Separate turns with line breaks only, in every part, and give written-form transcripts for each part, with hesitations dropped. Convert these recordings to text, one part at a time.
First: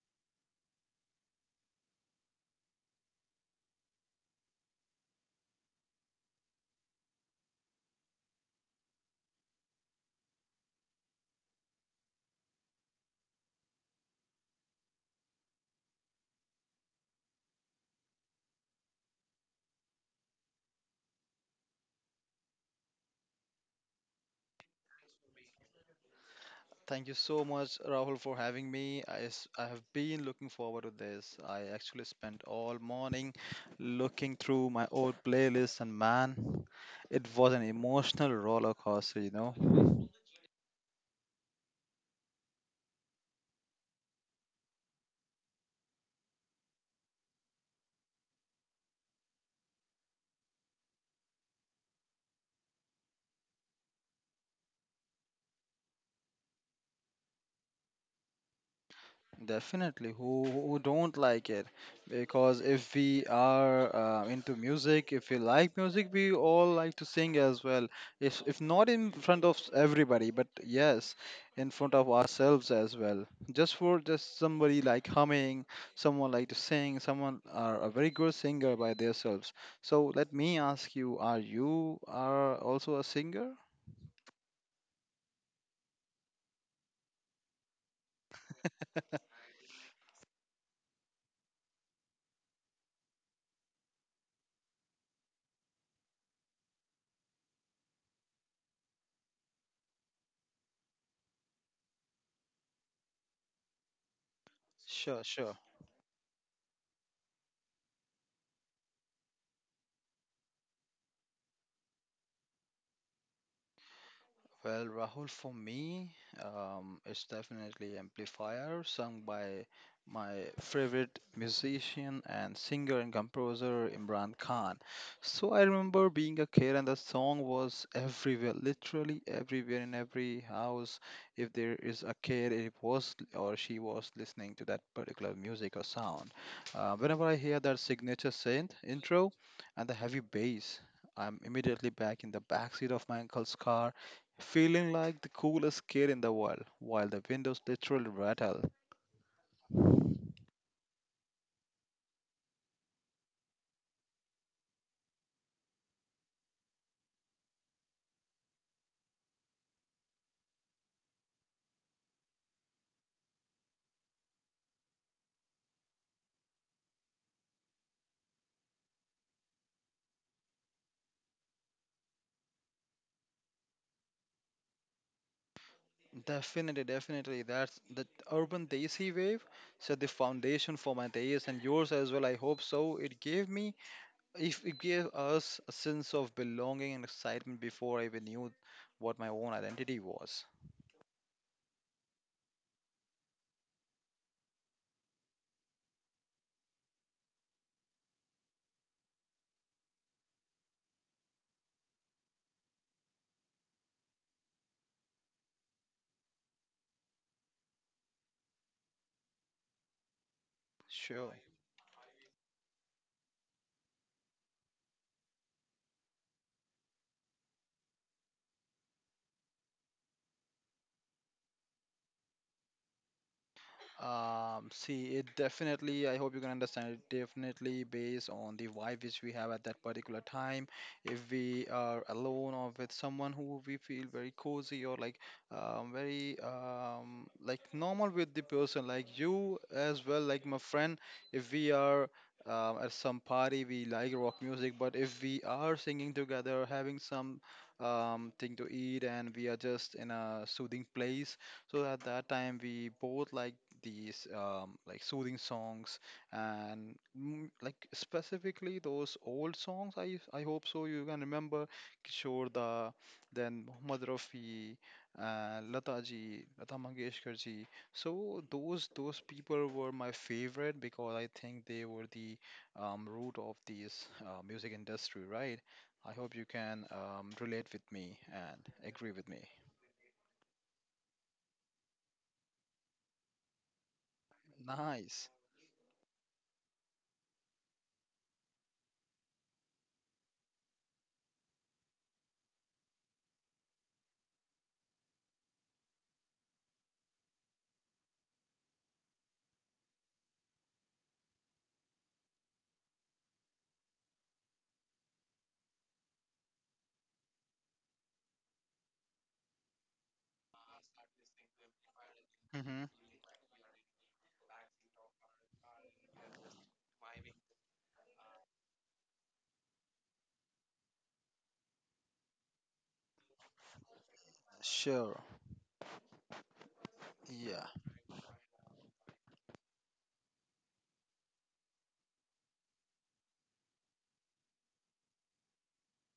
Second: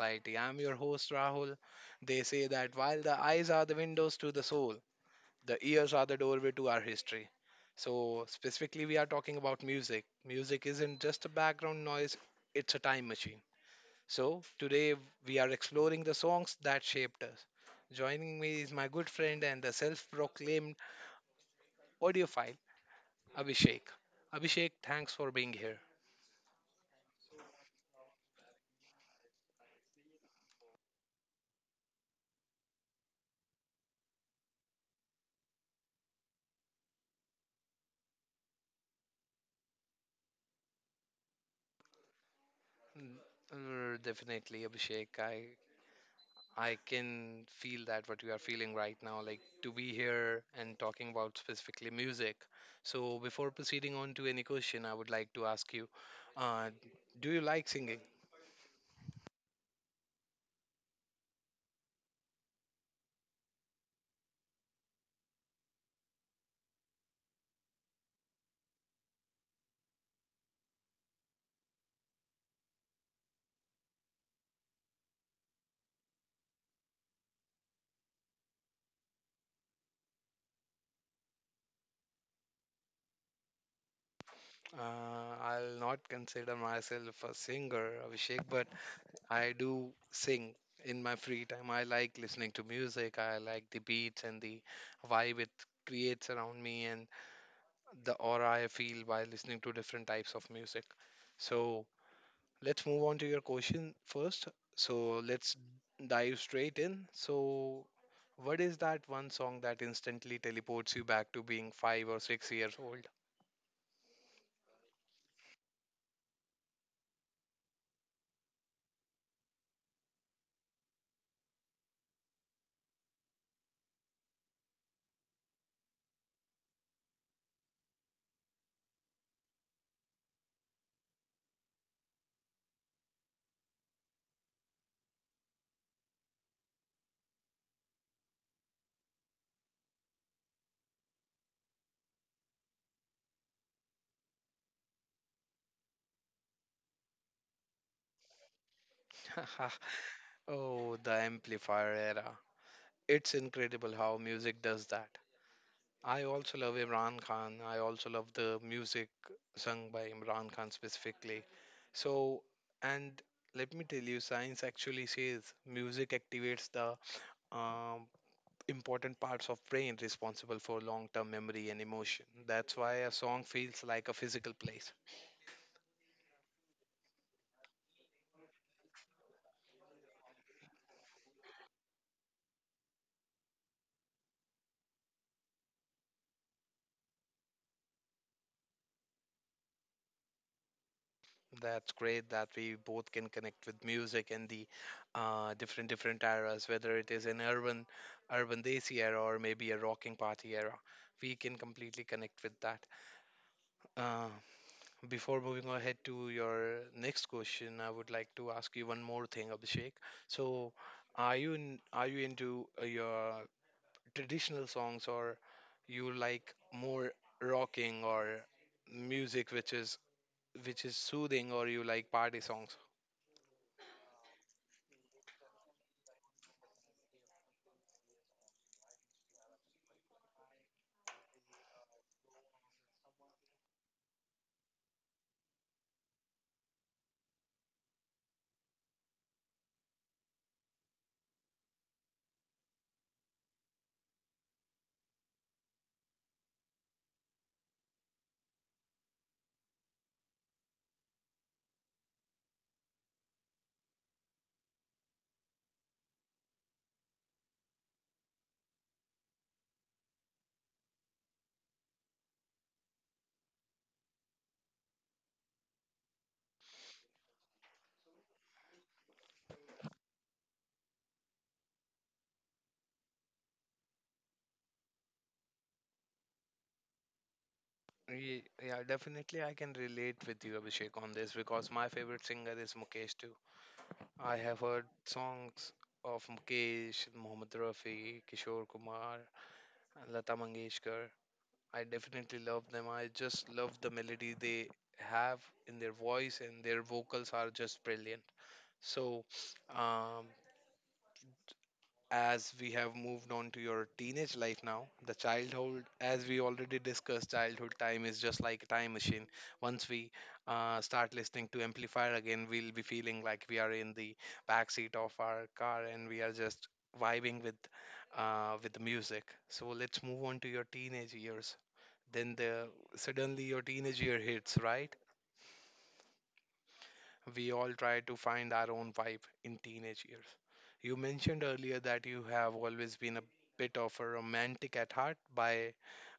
Society. I'm your host Rahul. They say that while the eyes are the windows to the soul, the ears are the doorway to our history. So, specifically, we are talking about music. Music isn't just a background noise, it's a time machine. So, today we are exploring the songs that shaped us. Joining me is my good friend and the self proclaimed audiophile, Abhishek. Abhishek, thanks for being here.
Thank you so much, Rahul, for having me. I have been looking forward to this. I actually spent all morning looking through my old playlist, and man, it was an emotional roller coaster.
Definitely, Abhishek. I can feel that what you are feeling right now, like to be here and talking about specifically music. So, before proceeding on to any question, I would like to ask you uh, do you like singing?
Definitely, who don't like it? Because if we are into music, if we like music, we all like to sing as well. If not in front of everybody, but yes, in front of ourselves as well. Just for just somebody like humming, someone like to sing, someone are a very good singer by themselves. So let me ask you are also a singer?
I'll not consider myself a singer, Abhishek, but I do sing in my free time. I like listening to music, I like the beats and the vibe it creates around me, and the aura I feel by listening to different types of music. So, let's move on to your question first. So
Sure,
let's
sure.
dive straight in. So, what is that one song that instantly teleports you back to being 5 or 6 years old?
Well, Rahul, for me, it's definitely Amplifier, sung by my favorite musician and singer and composer Imran Khan. So I remember being a kid, and the song was everywhere, literally everywhere in every house. If there is a kid, it was or she was listening to that particular music or sound. Whenever I hear that signature synth intro and the heavy bass, I'm immediately back in the backseat of my uncle's car feeling like the coolest kid in the world while the windows literally rattle.
Oh, the amplifier era. It's incredible how music does that. I also love Imran Khan. I also love the music sung by Imran Khan specifically. So, and let me tell you, science actually says music activates the um important parts of brain responsible for long-term memory and emotion. That's why a song feels like a physical place.
Definitely, definitely. That's the urban Desi wave set the foundation for my days and yours as well. I hope so. It gave me, if it gave us a sense of belonging and excitement before I even knew what my own identity was.
That's great that we both can connect with music and the different eras, whether it is an urban desi era or maybe a rocking party era. We can completely connect with that. Uh, Before moving ahead to your next question, I would like to ask you one more thing, Abhishek. So,
Sure.
are you into your traditional songs or you like more rocking or music which is soothing or you like party songs?
See, it definitely, I hope you can understand it, definitely based on the vibe which we have at that particular time. If we are alone or with someone who we feel very cozy or like very like normal with the person, like you as well, like my friend, if we are at some party, we like rock music, but if we are singing together, having some thing to eat, and we are just in a soothing place. So at that time, we both like these like soothing songs and like specifically those old songs I hope so you can remember Kishore Da, then Mohammad Rafi, Lata ji, Lata Mangeshkar ji. So those people were my favorite because I think they were the root of this music industry, right? I hope you can relate with me
Ye-
and
yeah
agree with
definitely
me.
I can relate with you, Abhishek, on this because my favorite singer is Mukesh too. I have heard
Nice.
songs of Mukesh, Mohammed Rafi, Kishore Kumar and Lata Mangeshkar. I definitely love them. I just love the melody they have in their voice, and their vocals are just brilliant. So um, as we have moved on to your teenage life now, the childhood, as we already discussed, childhood time is just like a time machine. Once we start listening to Amplifier again, we'll be
Hmm.
feeling like we are in the back seat of our car and we are just vibing with the music. So let's move on to your teenage years. Then the suddenly your teenage year hits, right?
Sure. Yeah,
We
yeah.
all try to find our own vibe in teenage years. You mentioned earlier that you have always been a bit of a romantic at heart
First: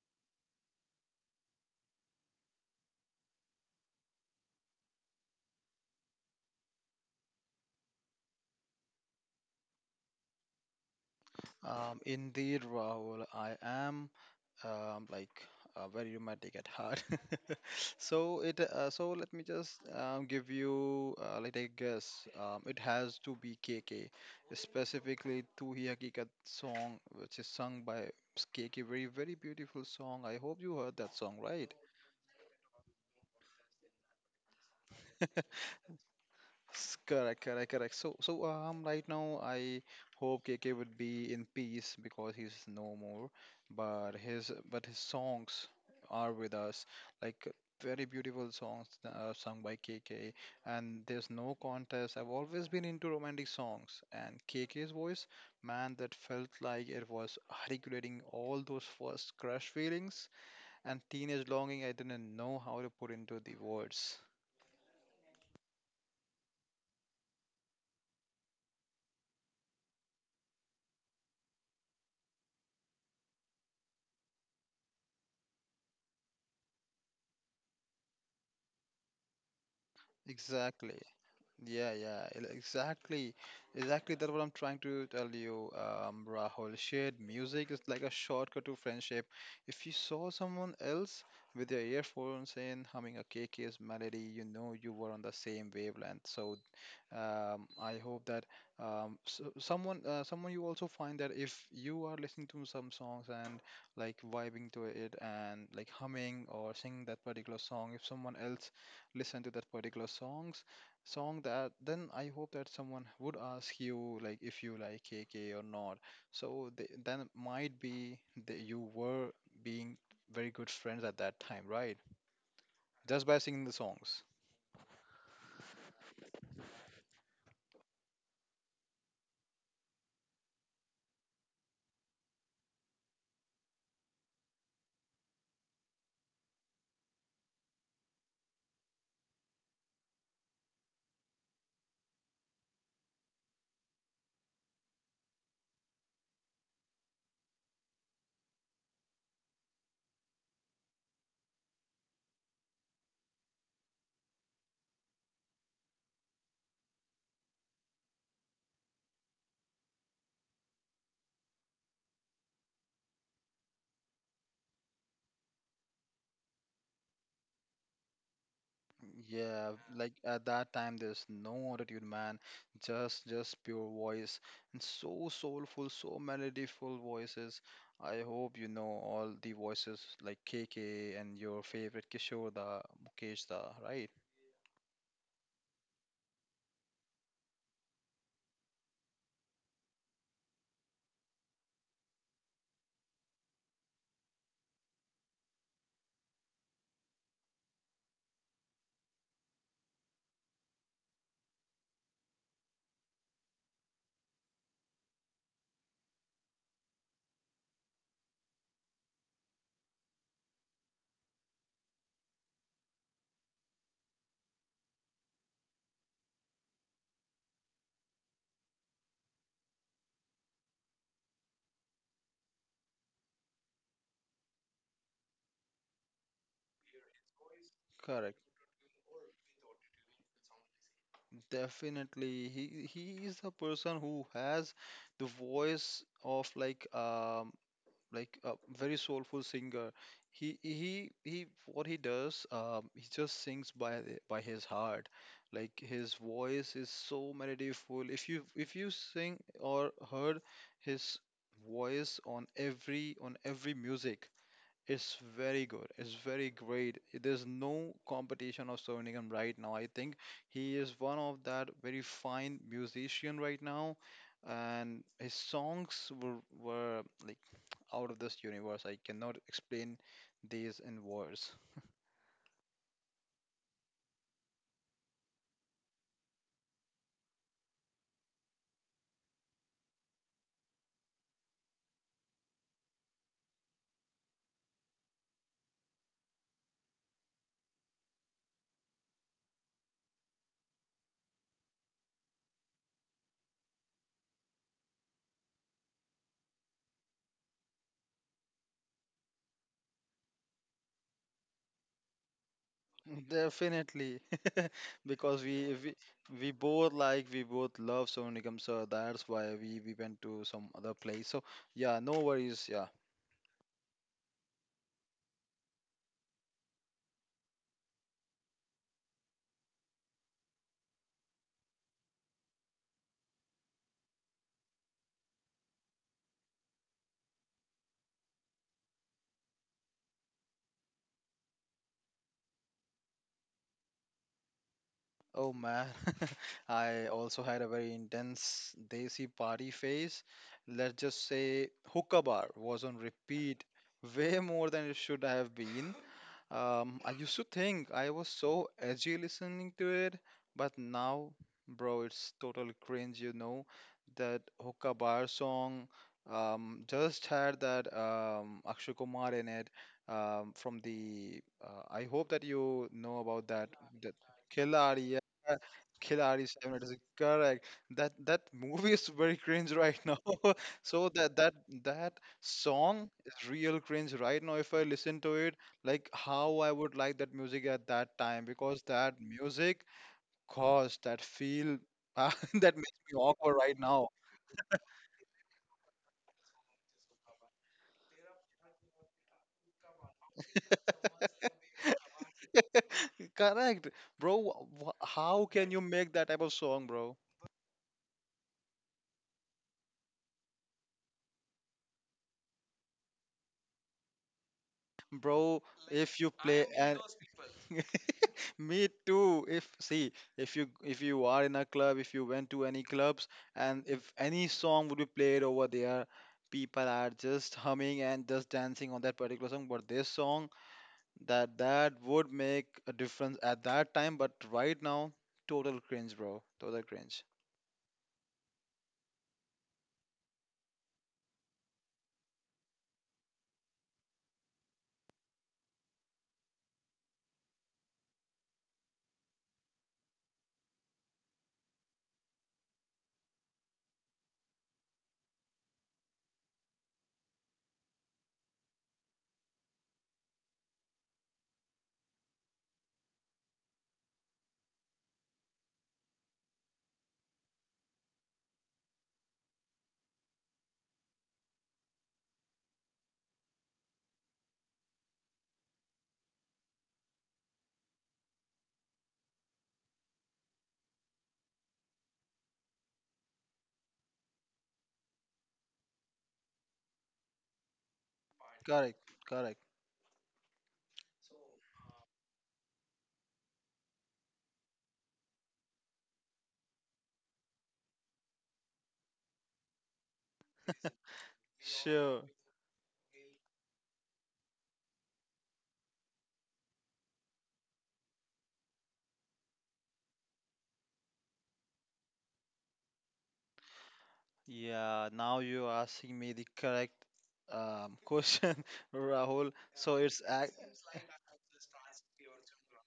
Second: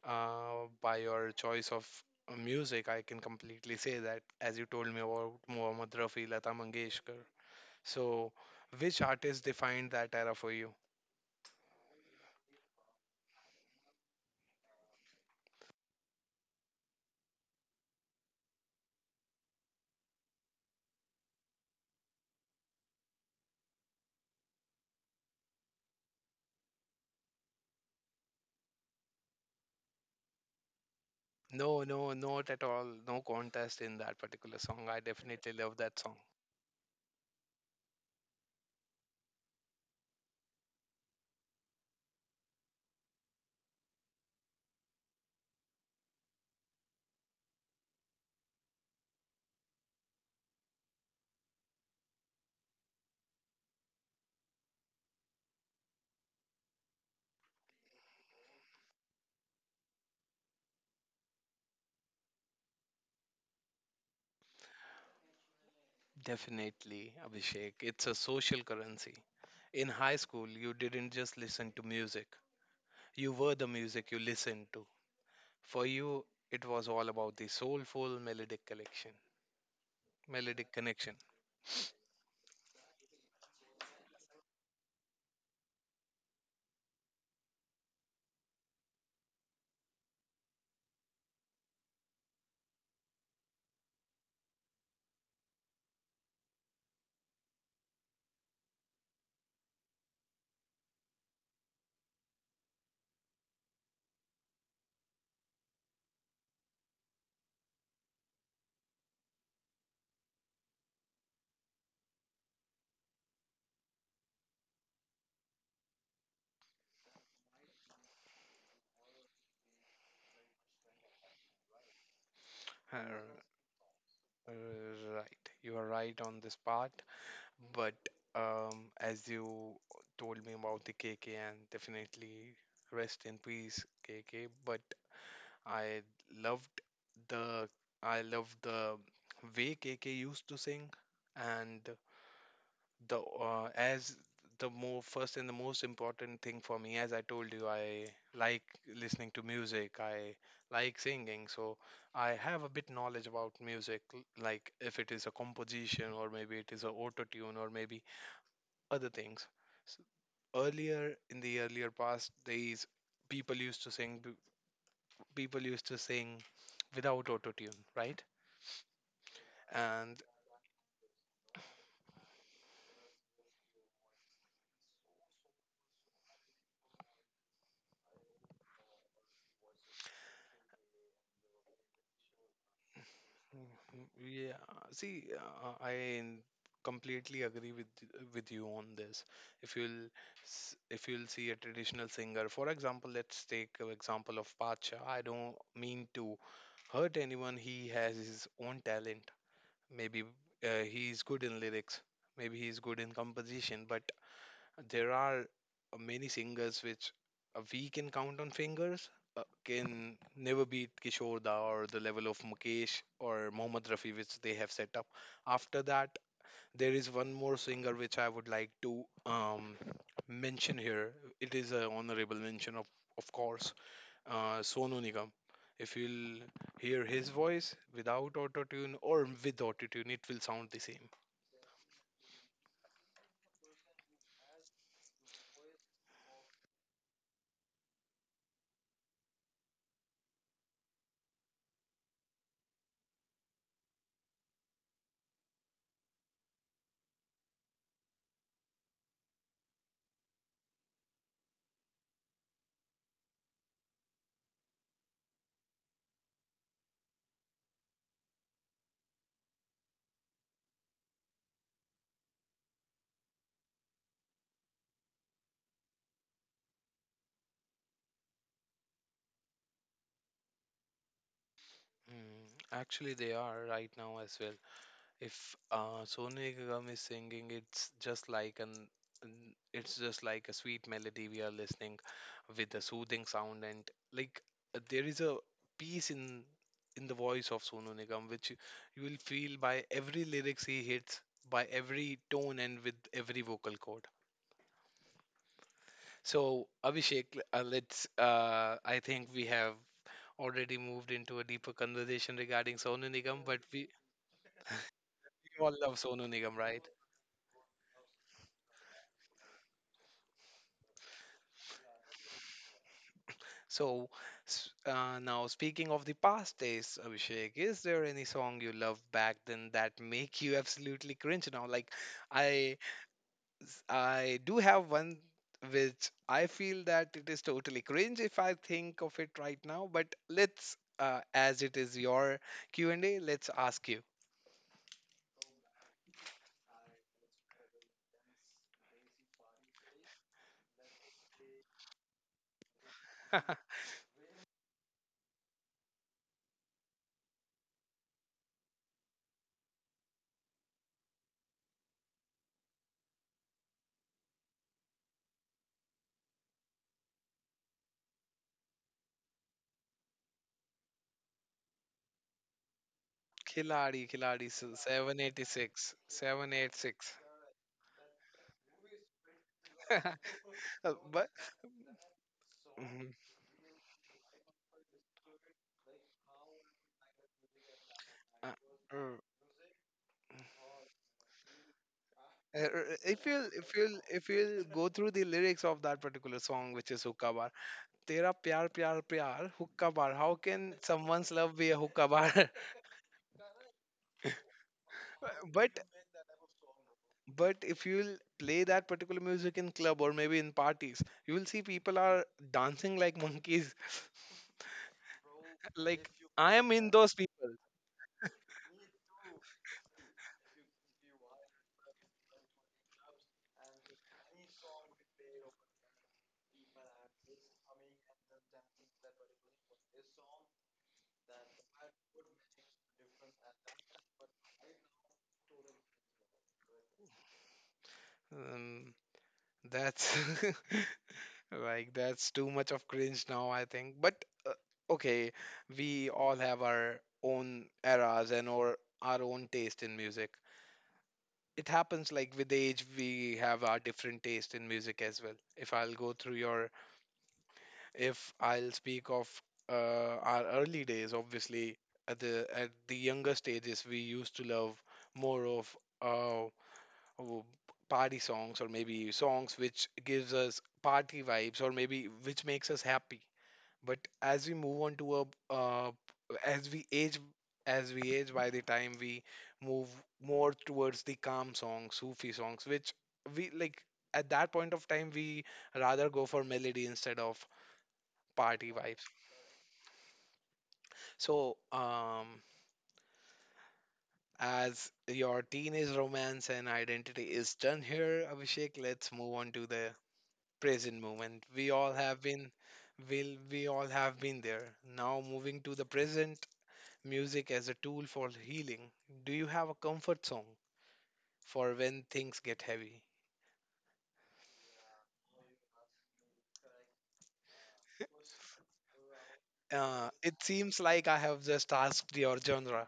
by your choice of music. I can completely say that, as you told me about Mohammad Rafi, Lata Mangeshkar. So, which artist defined that era for you?
Indeed, Rahul, I am like very romantic at heart. So it so let me just give you like a guess. It has to be KK, specifically "Tu Hi Hakikat" song, which is sung by KK. Very very beautiful song. I hope you heard that song, right?
No, no, not at all. No contest in that particular song. I definitely love that song.
Correct, correct, correct. So, so right now I hope KK would be in peace because he's no more. But his songs are with us, like very beautiful songs sung by KK. And there's no contest. I've always been into romantic songs, and KK's voice, man, that felt like it was articulating all those first crush feelings and teenage longing. I didn't know how to put into the words.
Definitely, Abhishek. It's a social currency. In high school, you didn't just listen to music, you were the music you listened to. For you, it was all about the melodic
Exactly.
connection.
Yeah, yeah, exactly. Exactly, that's what I'm trying to tell you, Rahul. Shared music is like a shortcut to friendship. If you saw someone else with their earphones in, humming a KK's melody, you know you were on the same wavelength. So, I hope that so someone, someone you also find that if you are listening to some songs and like vibing to it and like humming or singing that particular song, if someone else listen to that particular song that then I hope that someone would ask you like if you like KK or not. So they then it might be that you were being very good friends at that time, right? Just by singing
Uh,
the songs.
right, you are right on this part, but as you told me about the KK, and definitely rest in peace, KK, but I loved the I loved the way KK used to sing. And the as the more first and the most important thing for me, as I told you, I like listening to music, I like singing. So I have a bit knowledge about music, like if it is a composition or maybe it is a auto tune or maybe other things. So earlier in the earlier past days, people used to sing people used to sing without auto tune, right?
Yeah, like
And
at that time there's no attitude, man, just pure voice and so soulful, so melodyful voices. I hope you know all the voices like KK and your favorite Kishore Da, Mukesh Da,
Mhm.
right?
Yeah, see, I completely agree with with you on this. If you'll if you'll see a traditional singer, for example, let's take an example of Pacha. I don't mean to hurt anyone. He has his own talent. Maybe he's good in lyrics. Maybe he's good in composition. But there are many singers which we can count on fingers can never beat Kishore Da or the level of Mukesh or Mohammad Rafi which they have set up. After that, there is one more singer which I would like to mention here. It is an honorable mention of course, Sonu Nigam. If you'll hear his voice without
Correct.
auto tune or with auto tune, it will sound the same.
Definitely, he is a person who has the voice of like a very soulful singer. He what he does he just sings by by his heart. Like his voice is so meditative. If you sing or heard his voice on every music, it's very good. It's very great. There's no competition of Sovinigan right now. I think he is one of that very fine musician right now, and his songs were like out of this universe. I cannot explain these in words.
Mm, actually, they are right now as well. If Sonu Nigam is singing, it's just like it's just like a sweet melody we are listening with a soothing sound, and like there is a peace in the voice of Sonu Nigam which you will feel by every lyrics he hits, by every tone and with every vocal chord. So Abhishek, let's, I think we have already moved into a deeper conversation regarding Sonu Nigam, but
Definitely, because
we all
we,
love
we
Sonu
we
Nigam, right?
both like we both love Sonu Nigam, so that's why we went to some other place. So yeah, no worries. Yeah.
So, now speaking of the past days, Abhishek, is there any song you love back then that make you absolutely cringe now? Like, I, I do have one which I feel that it is totally cringe if I think of it right now. But let's, as it is your Q and A, let's ask you.
Oh man, I also had a very intense desi party phase. Let's just say hookah bar was on repeat way more than it should have been. I used to think I was so edgy listening to it, but now, bro, it's total cringe. That hookah bar song just had that Akshay Kumar in it from the. I hope that you know about that.
Khiladi, Khiladi, so
Khiladi, yeah.
786,
Khiladi 7, it is
786.
correct. That movie is very cringe right now. So
But
that song
Mhm.
is real cringe right now. If I listen to it, like how I would like that music at that time
Uh,
because
uh,
that music caused that feel that makes me
If you'll
awkward
if
right
you'll
now.
if you'll go through the lyrics of that particular song, which is hookah bar, tera pyar pyar pyar hookah bar, how can someone's love be a hookah bar?
Correct, bro. How
but
can you make that type of song, bro?
but if you'll play that particular music in club or maybe in parties, you will see people are dancing like monkeys.
Bro,
Like
if you
I
play
am in
and
those people.
me too. If see, if you are in a club, if you went to any clubs, and if any song would be played over there, people are just humming and just dancing on that particular song. But this song, that would make a difference at that time. But right now, total cringe, bro. Total cringe.
um, that's like that's too much of cringe now, I think. But okay, we all have our own eras and or our own taste in music. It happens like with age, we have our different taste in music as well. If I'll go through if I'll speak of our early days, obviously at the younger stages, we used to love more of w- party songs, or maybe songs which gives us party vibes, or maybe which makes us happy. But as we move on to a uh, as we age as we age, by the time we move more towards the calm songs, sufi songs, which we like. At that point of time, we rather go for melody instead of party
Correct.
vibes.
Correct.
So um, as your teenage romance and identity is done here, Abhishek, let's move on to the present moment. We all have
Sure.
been, will we all have been there. Now moving to the present, music as a tool for healing. Do you have a comfort song for when things get heavy?
Yeah, now you're asking me the correct question, Rahul. So it's
It seems like I have just asked your genre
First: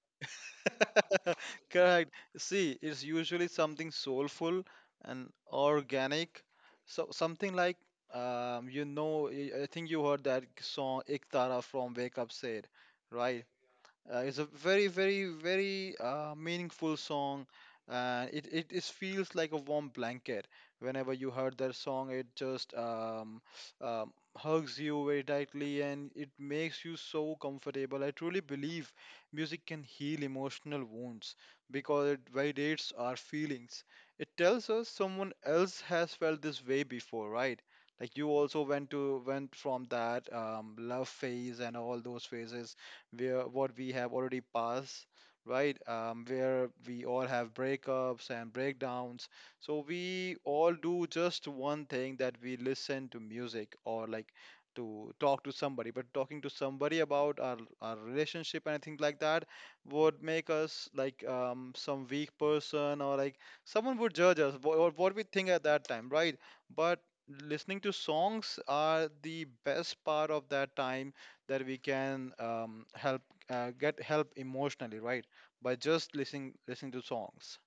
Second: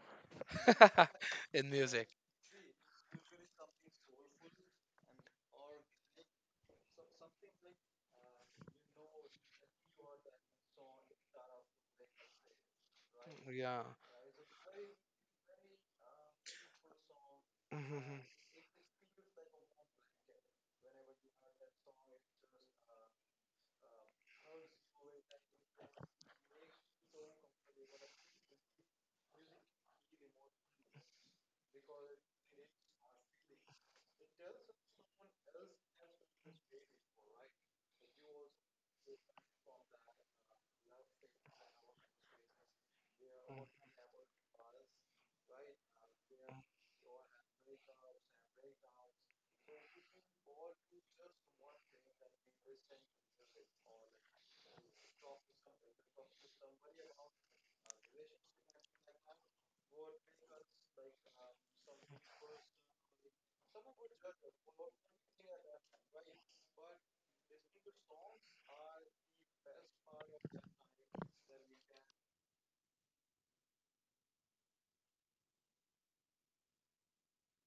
in music.
correct. See, it's usually something soulful and organic. So something like you know, I think you heard that song "Ek Tara" from Wake Up said, right?
Yeah.
It's a very, very, very meaningful song.
Mhm.
It feels like a warm blanket. Whenever you heard that song, it just hugs you very tightly and it makes you so comfortable. I truly believe music can heal emotional wounds because it validates our feelings. It tells us someone else has felt this way before, right? Like you also went from that love phase and all those phases where what we have already passed, right? Where we all have breakups and breakdowns. So we all do just one thing that we listen to music or like to talk to somebody, but talking to somebody about our relationship and anything like that would make us like some weak person or like someone would judge us or what we think at that time, right? But listening to songs are the best part of that time that we can help get help emotionally, right? By just listening to songs.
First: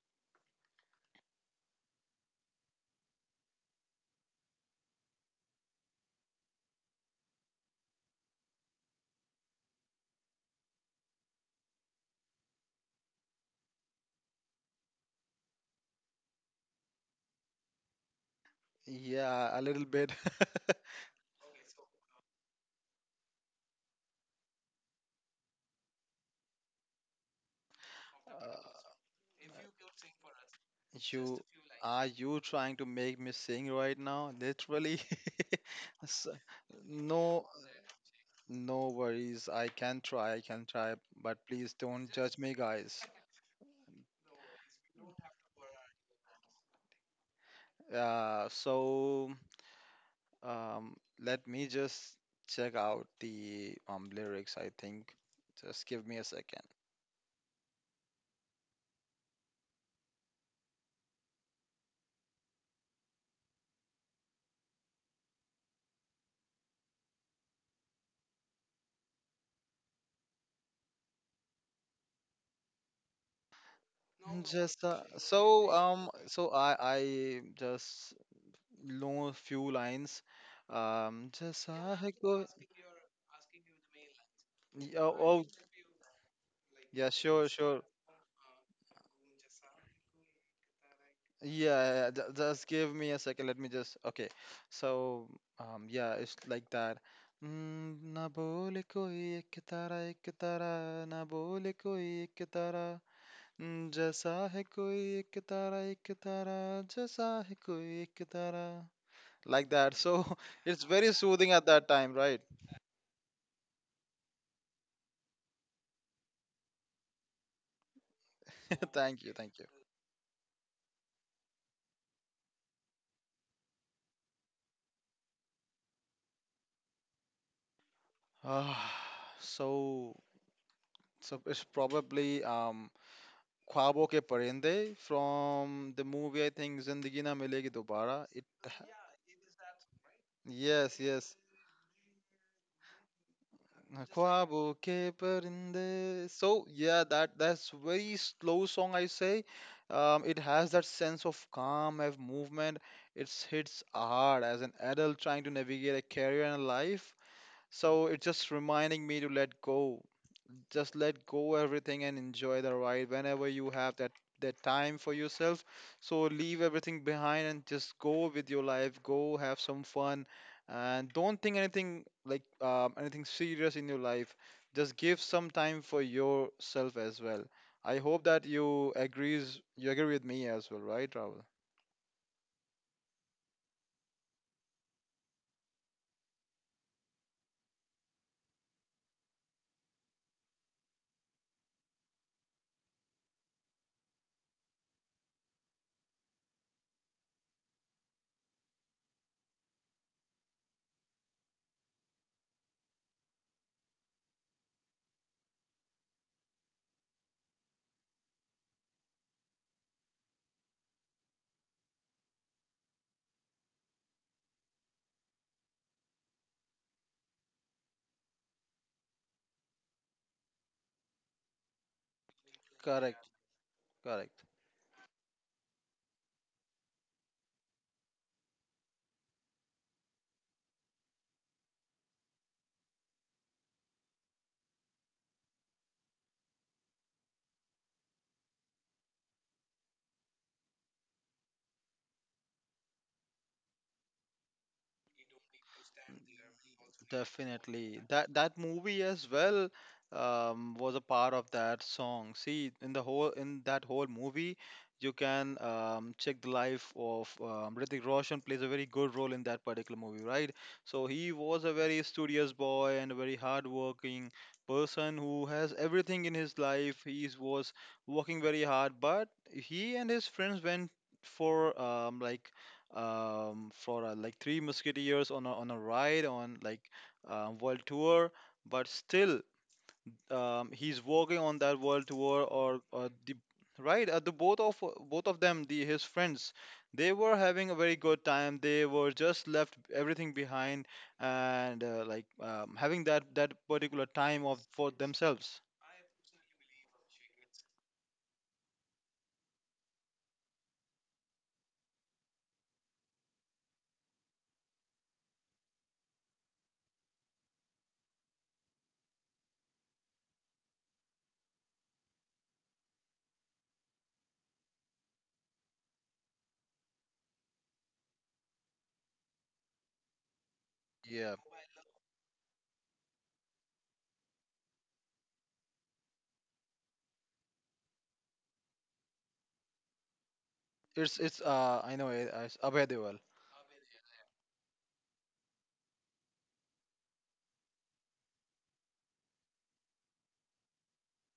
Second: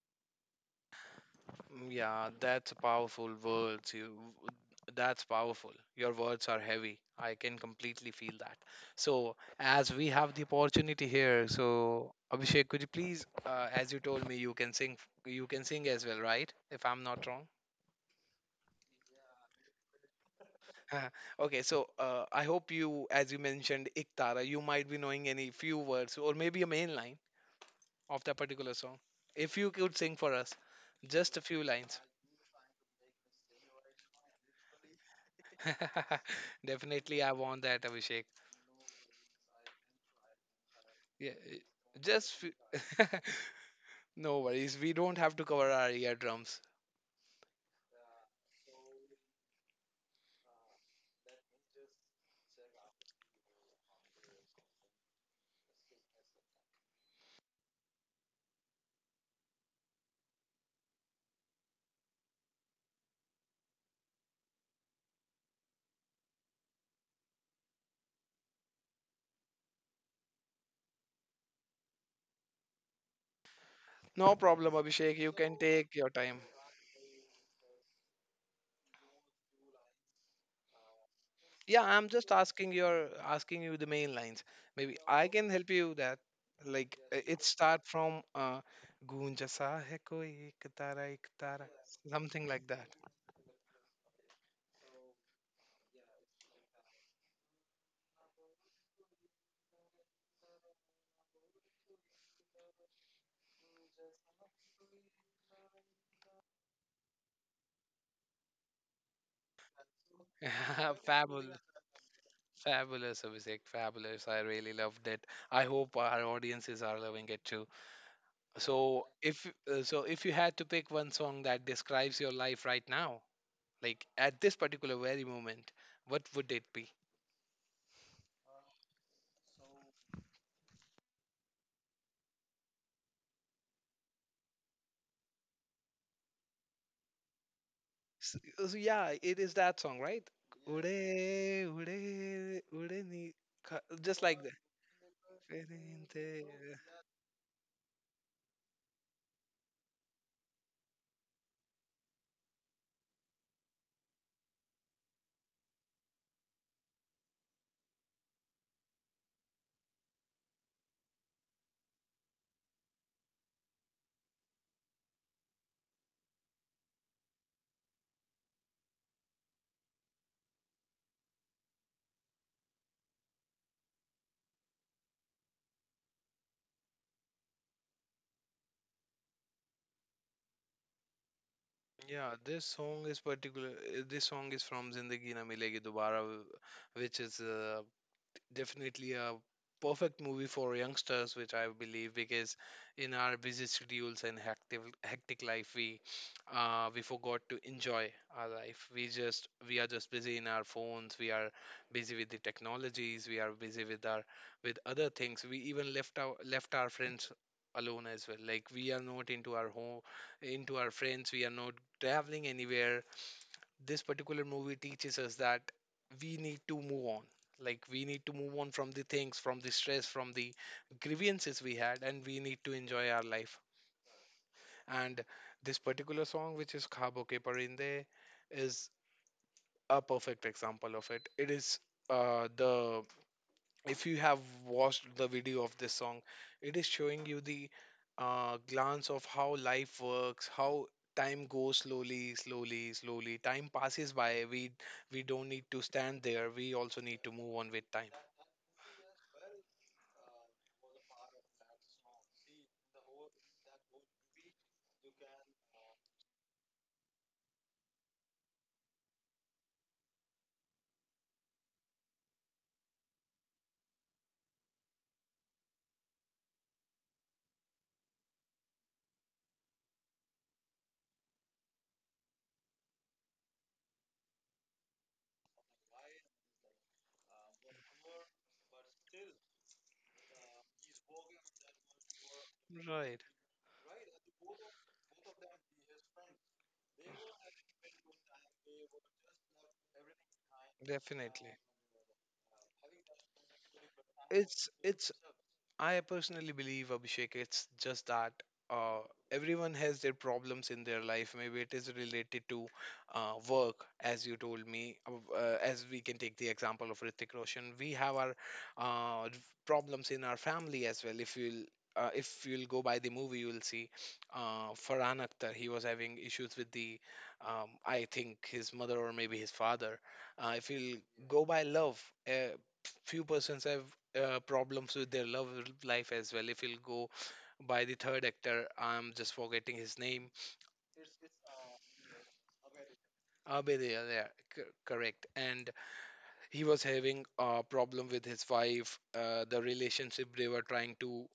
Mm, yeah, that's powerful words. That's powerful. Your words are heavy. I can completely feel that. So, as we have the opportunity here, so Abhishek, could you please, as you told me, you can sing. You can sing as well, right? If I'm not wrong.
Yeah, a little bit.
Okay, so I hope you, as you mentioned, Iktara, you might be knowing any few words or maybe a main line of that
Uh,
particular song. If you could sing for us, just
You
a few lines.
are you trying to make me sing right now? Literally. S-
Definitely, I
No,
want that, Abhishek.
no worries. I can try. I can try,
Yeah,
but
eh,
please don't judge
just
me, guys.
f- no worries. We don't have to cover our eardrums.
So um, let me just check out the lyrics. I think. Just give me a second.
No problem,
Just
Abhishek. You can
so
take your time.
so I just know a few lines. Just
Yeah,
I
I'm just
go.
asking your asking you the main lines. Maybe
Oh,
I
oh,
can help you with that. Like
yeah,
it
sure, sure.
start from "गूंजा सा है कोई एक
Yeah,
Tara,"
yeah, yeah,
something
just
like
give
that.
me a second. Let me just. Okay. So, yeah, it's like that. Mm, na bole koi ek tara na bole koi ek tara. Mm, jaisa hai koi ek tara jaisa hai koi ek tara, like that. So it's very soothing
Fabulous.
at that time, right?
Fabulous, Abhishek. Fabulous. I really loved it. I hope our audiences are loving it too. So,
Thank you,
if
thank you.
if you had to pick one song that describes your life right now, like at this particular very moment, what would it be?
Ah, so so it's probably ख्वाबों के परिंदे from the movie I think जिंदगी ना मिलेगी दोबारा
So,
it
so yeah, it is that song, right? Ude,
yes, yes.
ude, ude ni, just like that.
ख्वाबों के परिंदे,
Ferinte.
so yeah, that that's very slow song I say. It has that sense of calm of movement. It hits hard as an adult trying to navigate a career and life. So it's just reminding me to let go, just let go everything and enjoy the ride whenever you have that that time for yourself. So leave everything behind and just go with your life, go have some fun, and don't think anything like anything serious in your life. Just give some time for yourself as well. I hope that you agree with me as well, right, Rahul?
Yeah, this song is particular. This song is from Zindagi Na Milegi Dobara, which is definitely a perfect movie for youngsters, which I believe because in our busy schedules and hectic life, we forgot to enjoy our life. We are just busy in our phones. We are busy with the technologies. We are busy with our with other things. We even left our friends alone as well, like we are not into our home, into our friends, we are not traveling anywhere. This particular movie teaches us that we need to move on, like we need to move on from the things, from the stress, from the grievances we had, and we need to enjoy our
Correct,
life.
correct.
And this particular song, which is khabo ke parinde, is a perfect example of it. Is the if you have watched the video of this song, it is showing you the glance of how life works, how time goes slowly, slowly, slowly. Time passes by. We don't need to stand there. We also need to move on with
Definitely.
time.
That movie as well was a part of that song. See, in the whole in that whole movie, you can check the life of Hrithik Roshan plays a very good role in that particular movie, right? So he was a very studious boy and a very hardworking person who has everything in his life. He was working very hard, but he and his friends went for um, like for like Three Musketeers on a ride on like world tour, but still he's working on that world tour or
Right.
the right, the both of them, the his friends, they were having a very good time. They were just left everything behind
Definitely.
and having that particular time of for
It's
themselves.
I personally believe, Abhishek, it's just that uh, everyone has their problems in their life. Maybe it is related to work, as you told me. As we can take the example of Ritik Roshan, we have our uh, problems in our family as well. If you'll go by the movie, you'll see Farhan Akhtar. He was having issues with the, I think, his mother or maybe his father. If you'll
Yeah,
go by love, uh, few persons have problems with their love life as well. If you'll go by the third actor, I'm just forgetting his name.
it's I know it's Abhay.
Abedea, yeah, correct. And he was having a problem with his wife, the relationship they were trying to,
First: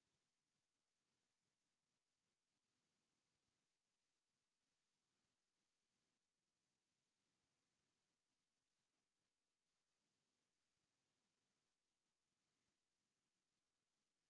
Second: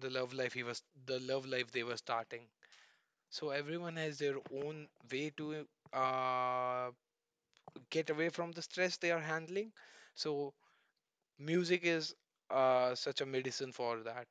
the love life he was, the love life they were starting. So everyone has their own way to uh, get away from the stress they are handling. So music is such a medicine for that.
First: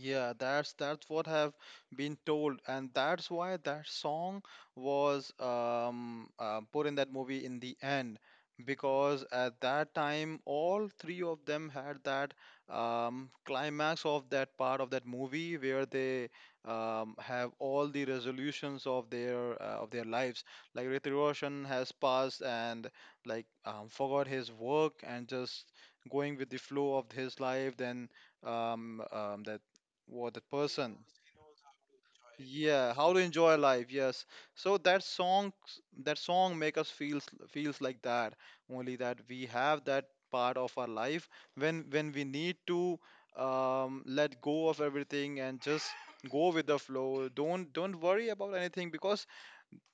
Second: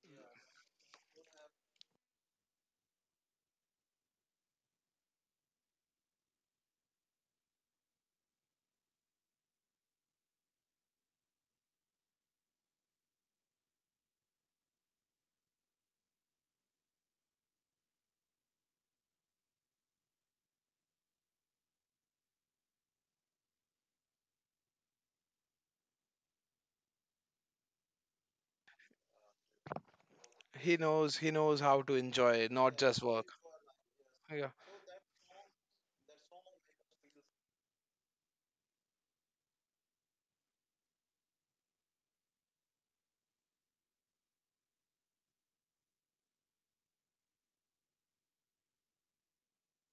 Yeah, that's what have been told, and that's why that song was put in that movie in the end, because at that time all three of them had that climax of that part of that movie where they have all the resolutions of their lives. Like Ritik Roshan has passed and forgot his work and just going with the flow of his life, then um, um, what that
he
person?
knows he knows how to enjoy, not
Yeah,
just
how to
work.
enjoy life. Yes.
Yeah.
So that song make us feels like that. Only that we have that part of our life when we need to let go of everything and just go with the flow. Don't worry about anything because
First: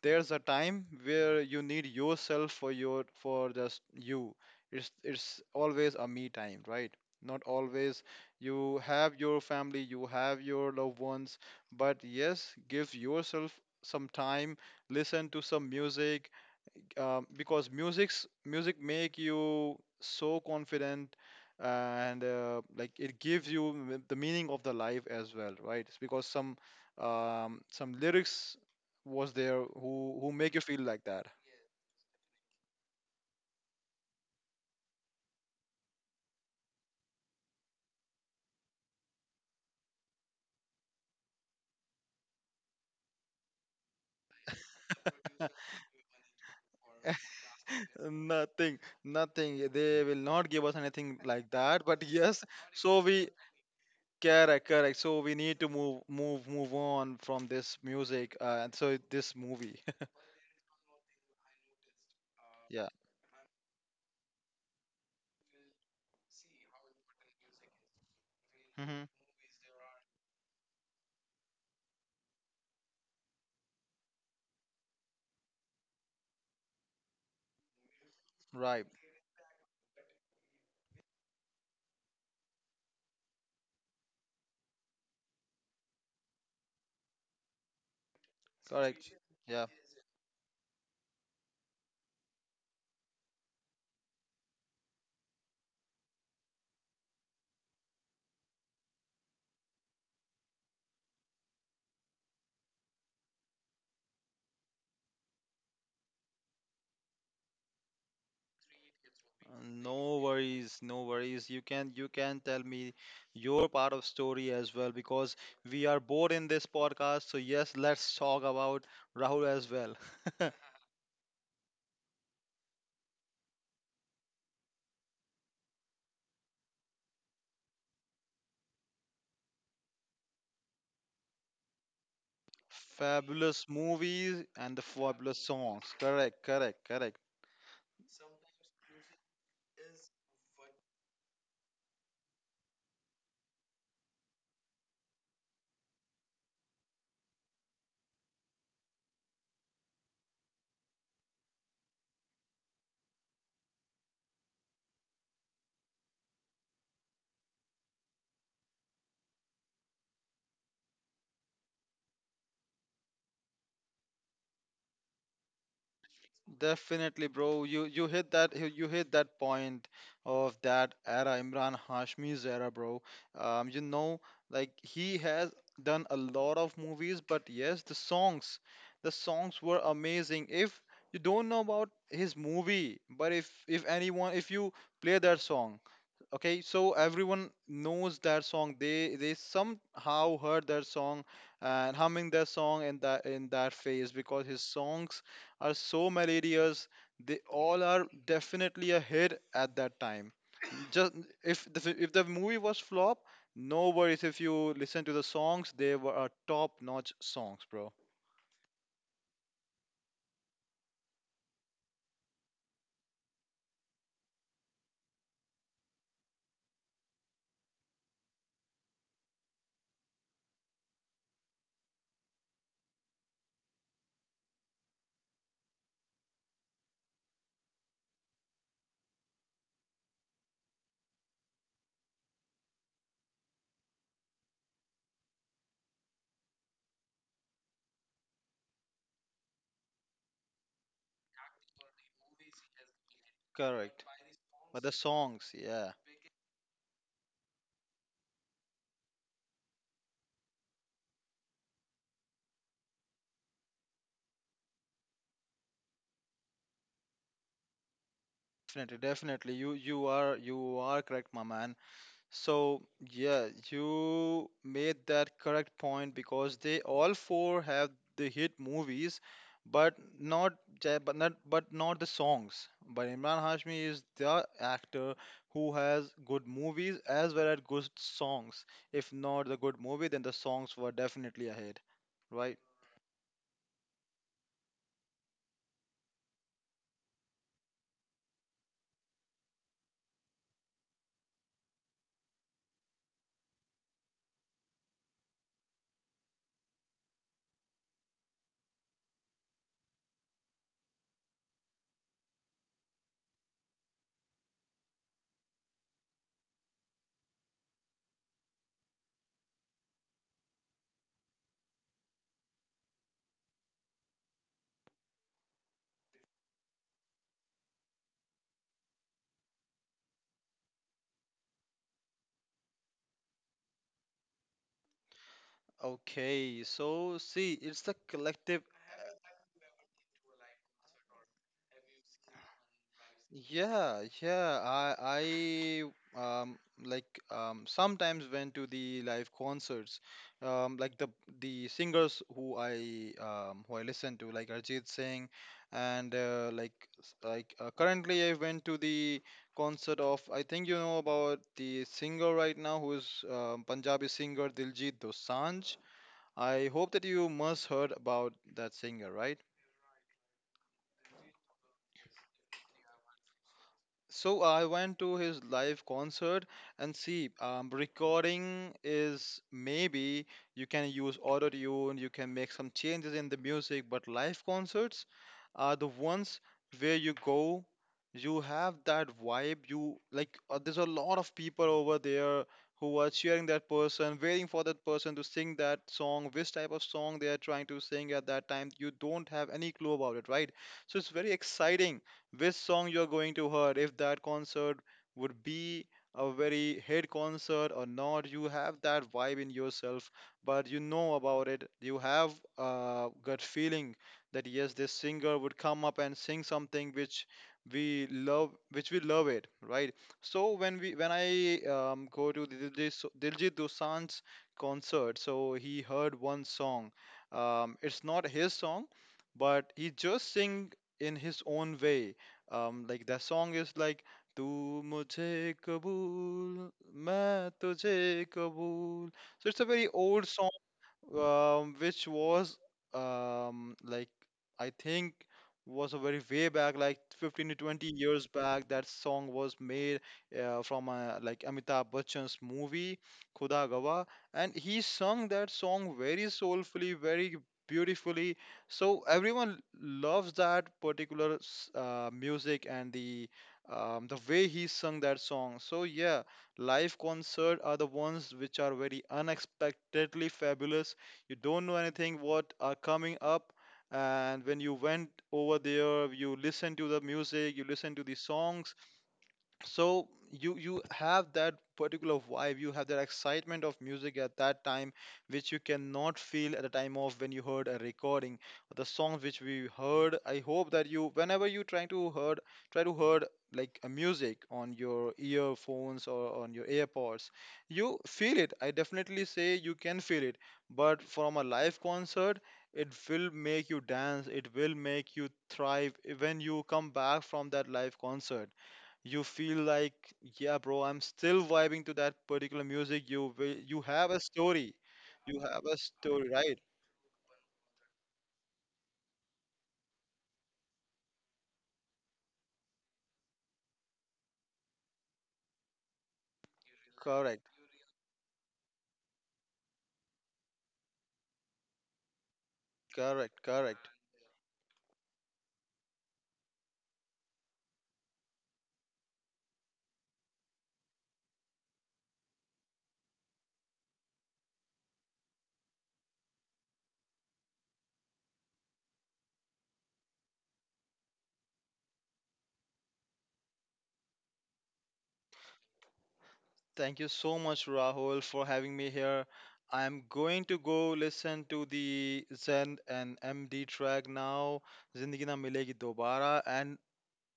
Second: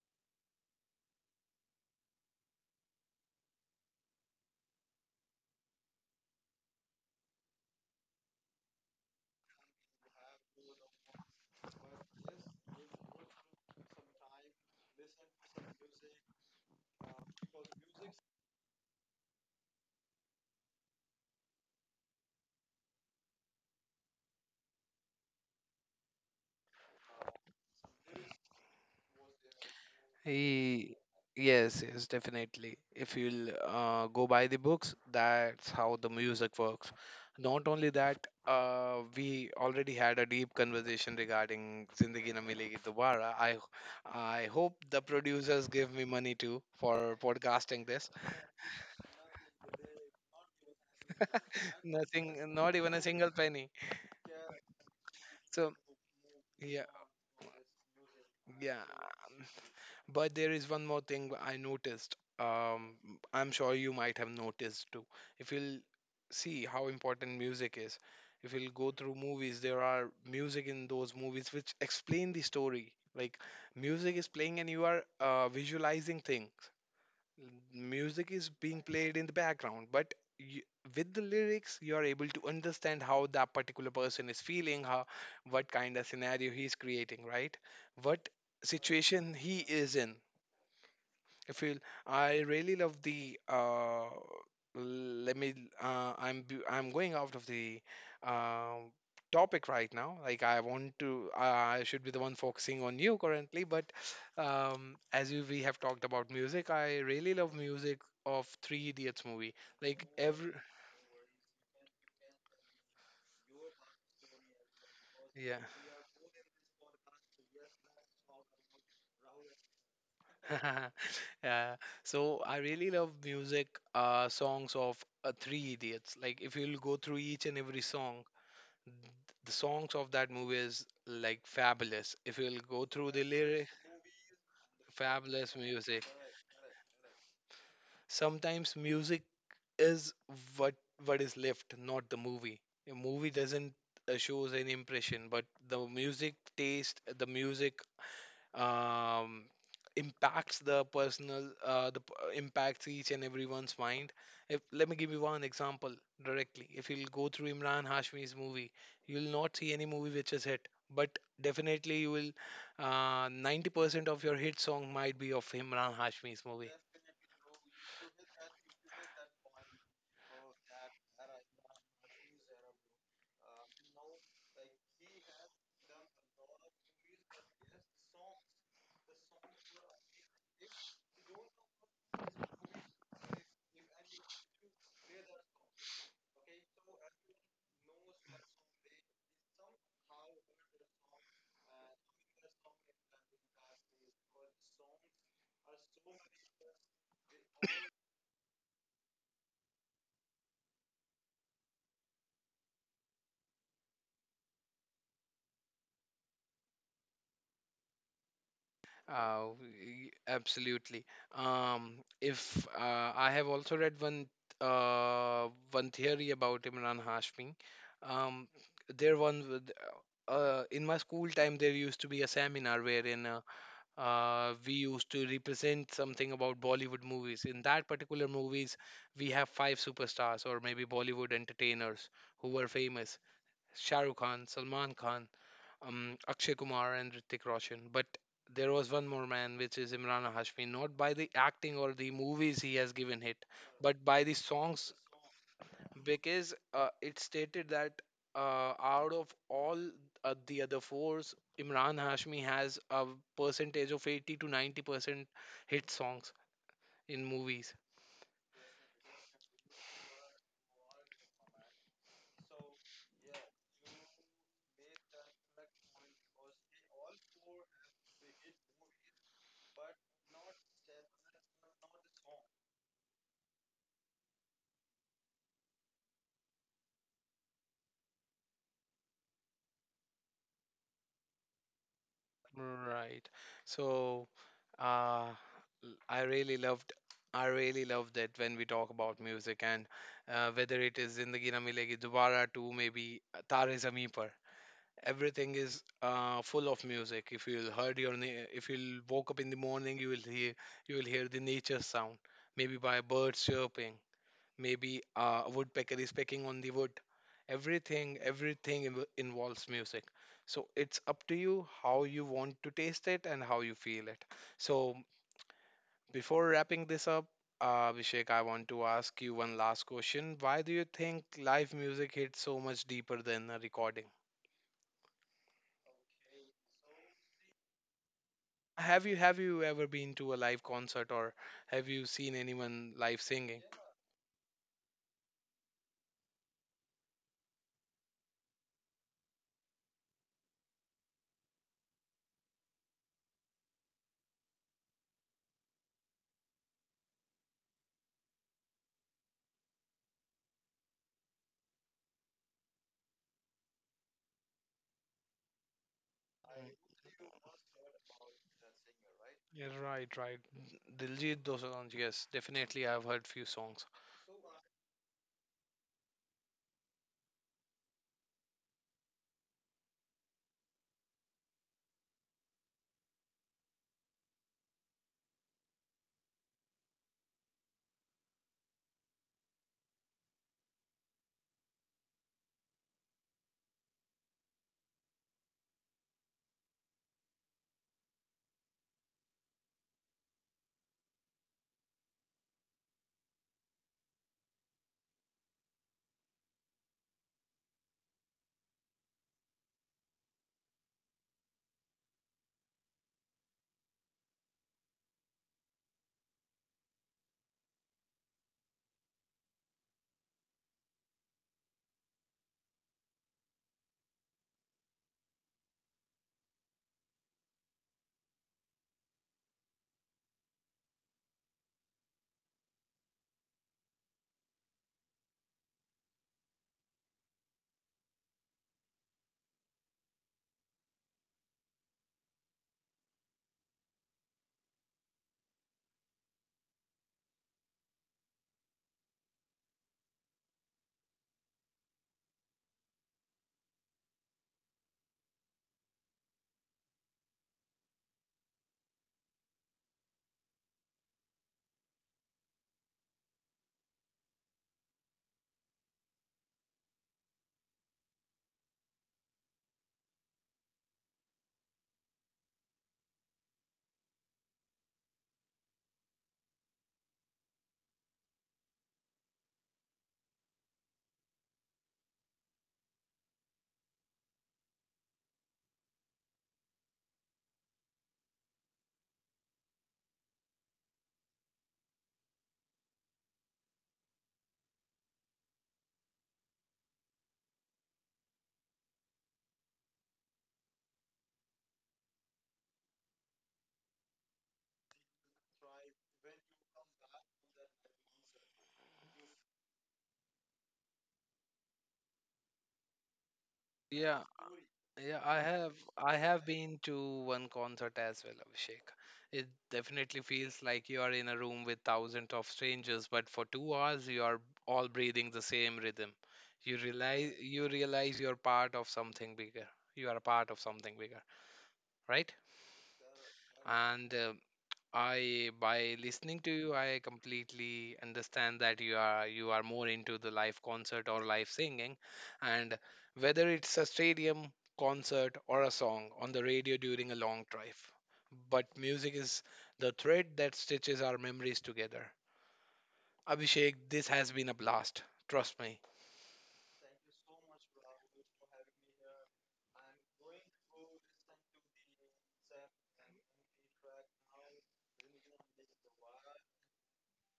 there's a time where you need yourself for just you. It's always a me time, right? Not always. You have your family, you have your loved ones, but yes, give yourself some time. Listen to some music because music make you so confident. And it gives you the meaning of the life as well, right? It's because some lyrics was there who make you feel
he
like that.
Yes, yes, definitely, if you'll go by the books, that's how the music works. Not only that, we already had a deep conversation regarding zindagi na milegi dobara. I hope the producers give me money too for podcasting this.
nothing nothing, they will not give us anything like that, but yes.
Nothing, not even a
so we
single penny.
Correct, correct. So we need to
So,
move
yeah,
on from this music and
yeah.
so this movie.
But there is one more thing I noticed.
Yeah.
I'm sure you might have noticed too. If you'll see how important music is, if you'll go
Hmm.
through movies, there are music in those movies which explain the story. Like music is playing and you are visualizing things. Music is being
Right.
played in the background, but you, with the lyrics, you are able to understand how that particular person is feeling, how, what kind of scenario he's creating, right? What
Correct.
situation he
Yeah.
is in. I feel, I really love the, let me, I'm going out of the um topic right now. Like I want to I should be the one focusing on you currently, but as you we have talked about music, I really love music of Three Idiots movie. Like
No
every
worries, no worries. You can tell me your part of story as well because
Yeah.
we are bored in this podcast. So yes, let's talk about Rahul as well.
Yeah. So I really love music songs of Three Idiots. Like if you'll go through each and every song, the songs of that movie is like fabulous. If you'll go through the lyrics,
Fabulous movies and the fabulous
fabulous
songs.
music.
Correct, correct, correct.
Sometimes music is what what is left, not the movie. A movie doesn't shows any impression, but the music taste, the music, um, impacts the personal the p- impacts each and everyone's mind. If Let me give you one example directly. If you'll go through imran hashmi's movie, you'll not see any movie which is hit, but definitely you will 90% of your hit song might be of imran hashmi's movie.
Definitely, bro. You hit that point of that era, Imran Hashmi's era, bro. Um, you know, like he has done a lot of movies, but yes, the songs were amazing. If you don't know about his movie, but if anyone, if you play that song, okay, so everyone knows that song. They somehow heard that song and humming that song in that phase because his songs are so many. They all are definitely a hit at that time. Just if the movie was flop, no worries. If you listen to the songs, they were are top-notch songs, bro.
Absolutely. Um, if I have also read one theory about Imran Hashmi. Um, there one with, in my school time there used to be a seminar wherein we used to represent something about Bollywood movies. In that particular movies, we have five superstars or maybe Bollywood entertainers who were famous: Shah Rukh Khan, Salman Khan, Akshay Kumar, and Hrithik Roshan. But there was one more man, which is Imran Hashmi. Not by the acting or the movies he has given hit, but
Correct.
by the
But
songs,
the songs, yeah,
because it stated that out of all the other fours, Imran Hashmi has a percentage of 80 to 90% hit songs in movies.
definitely, definitely. You are correct, my man. So, yeah, you made that correct point because they all four have the hit movies, but not ja- but not the songs. But Imran Hashmi is the actor who has good movies as well as good songs. If not the good movie, then the songs were definitely ahead, right?
Right. So, uh, l- I really loved, I really love that when we talk about music and whether it is Zindagi Na Milegi Dobara to maybe Taare Zameen Par. Everything is full of music. If you'll heard your, na- If you'll woke up in the morning, you will hear, the nature sound, maybe by birds chirping, maybe a woodpecker is pecking on the wood. Everything involves music, so it's up to you how you want to taste it and how you feel it. So, before wrapping this up, Abhishek, I want to ask you one last question. Why do you think live music hits so much deeper than a recording?
Okay, so see, it's the collective.
Have you ever been to a live concert, or have you seen anyone live singing?
Yeah, yeah. I um sometimes went to the live concerts. Um like the the singers who I listen to, like Arjit Singh, and currently I went to the concert of, I think you know about the singer right now who is Punjabi singer Diljit Dosanjh. I
Mm,
hope that you must heard about that singer, right?
yeah, right, right. Diljit Dosanjh, yes, definitely. I've heard few songs.
So I went to his live concert, and see, recording is maybe you can use auto tune, you can make some changes in the music, but live concerts are the ones where you go, you have that vibe. You like, there's a lot of people over there who are cheering that person, waiting for that person to sing that song, which type of song they are trying to sing at that time. You don't have any clue about it, right? So it's very exciting which song you're going to hear, if that concert would be a very hit concert or not. You have that vibe in yourself, but you know about it. You have a gut feeling that yes, this singer would come up and sing something which we love it, right? So when I go to the Diljit Dosanjh's concert, so he heard one song. It's not his song, but he just sing in his own way, the song is like "Tu mujhe kabool, main tujhe kabool." So it's a very old, which was um, like I think was a very way back, like 15 to 20 years back. That song was made from a, like Amitabh Bachchan's movie Khuda Gawa, and he sung that song very soulfully, very beautifully. So everyone loves that particular music and the way he sung that song. So yeah, live concert are the ones which are very unexpectedly fabulous. You don't know anything what are coming up, and when you went over there, you listened to the music, you listened to the songs. So you have that particular vibe, you have that excitement of music at that time, which you cannot feel at the time of when you heard a recording. The songs which we heard, I hope that you, whenever you try to heard like a music on your earphones or on your airpods, you feel it. I definitely say you can feel it, but from a live concert, it will make you dance, it will make you thrive. When you come back from that live concert, you feel like, yeah bro, I'm still vibing to that particular music. You have a
Yeah,
story,
yeah, I
you have
have
a
I
story,
have
right?
been to one concert as well, Abhishek. It definitely feels like you are in a room with thousands of strangers, but for 2 hours you are all breathing the same rhythm. You realize
Correct,
you realize you're part of something bigger. You are a part of something bigger, right?
correct, correct.
And I by listening to you, I completely understand that you are more into the live concert or live singing, and whether it's a stadium concert or a song on the radio during a long drive. But music is the thread that stitches our memories together. Abhishek, this has been a blast. Trust me.
Thank you so much, Rahul, for having me here. I'm going to go listen to the Zen and MD track now, Zindagi Na Milegi Dobara, and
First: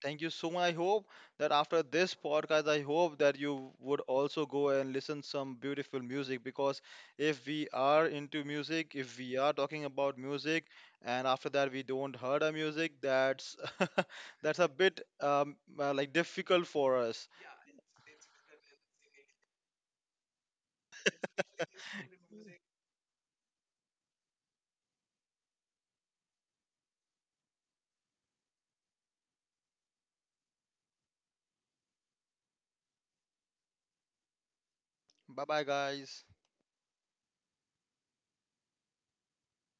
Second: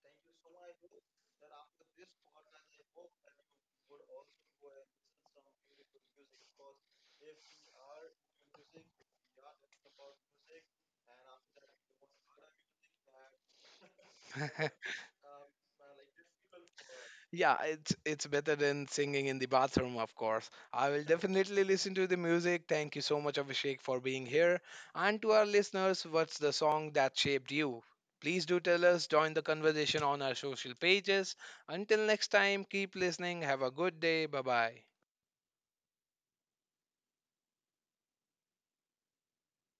thank you so much. I hope that after this podcast, I hope that you would also go and listen some beautiful music because if we are into music, if we are talking about music, and after that we don't heard a music, that's that's a bit difficult for us.
Yeah, it's better than singing in the bathroom, of course. I will definitely listen to the music. Thank you so much, Abhishek, for being here. And to our listeners, what's the song that shaped you? Please do tell us, join the conversation on our social pages. Until next time, keep listening. Have a good day. Bye bye.
Bye bye, guys.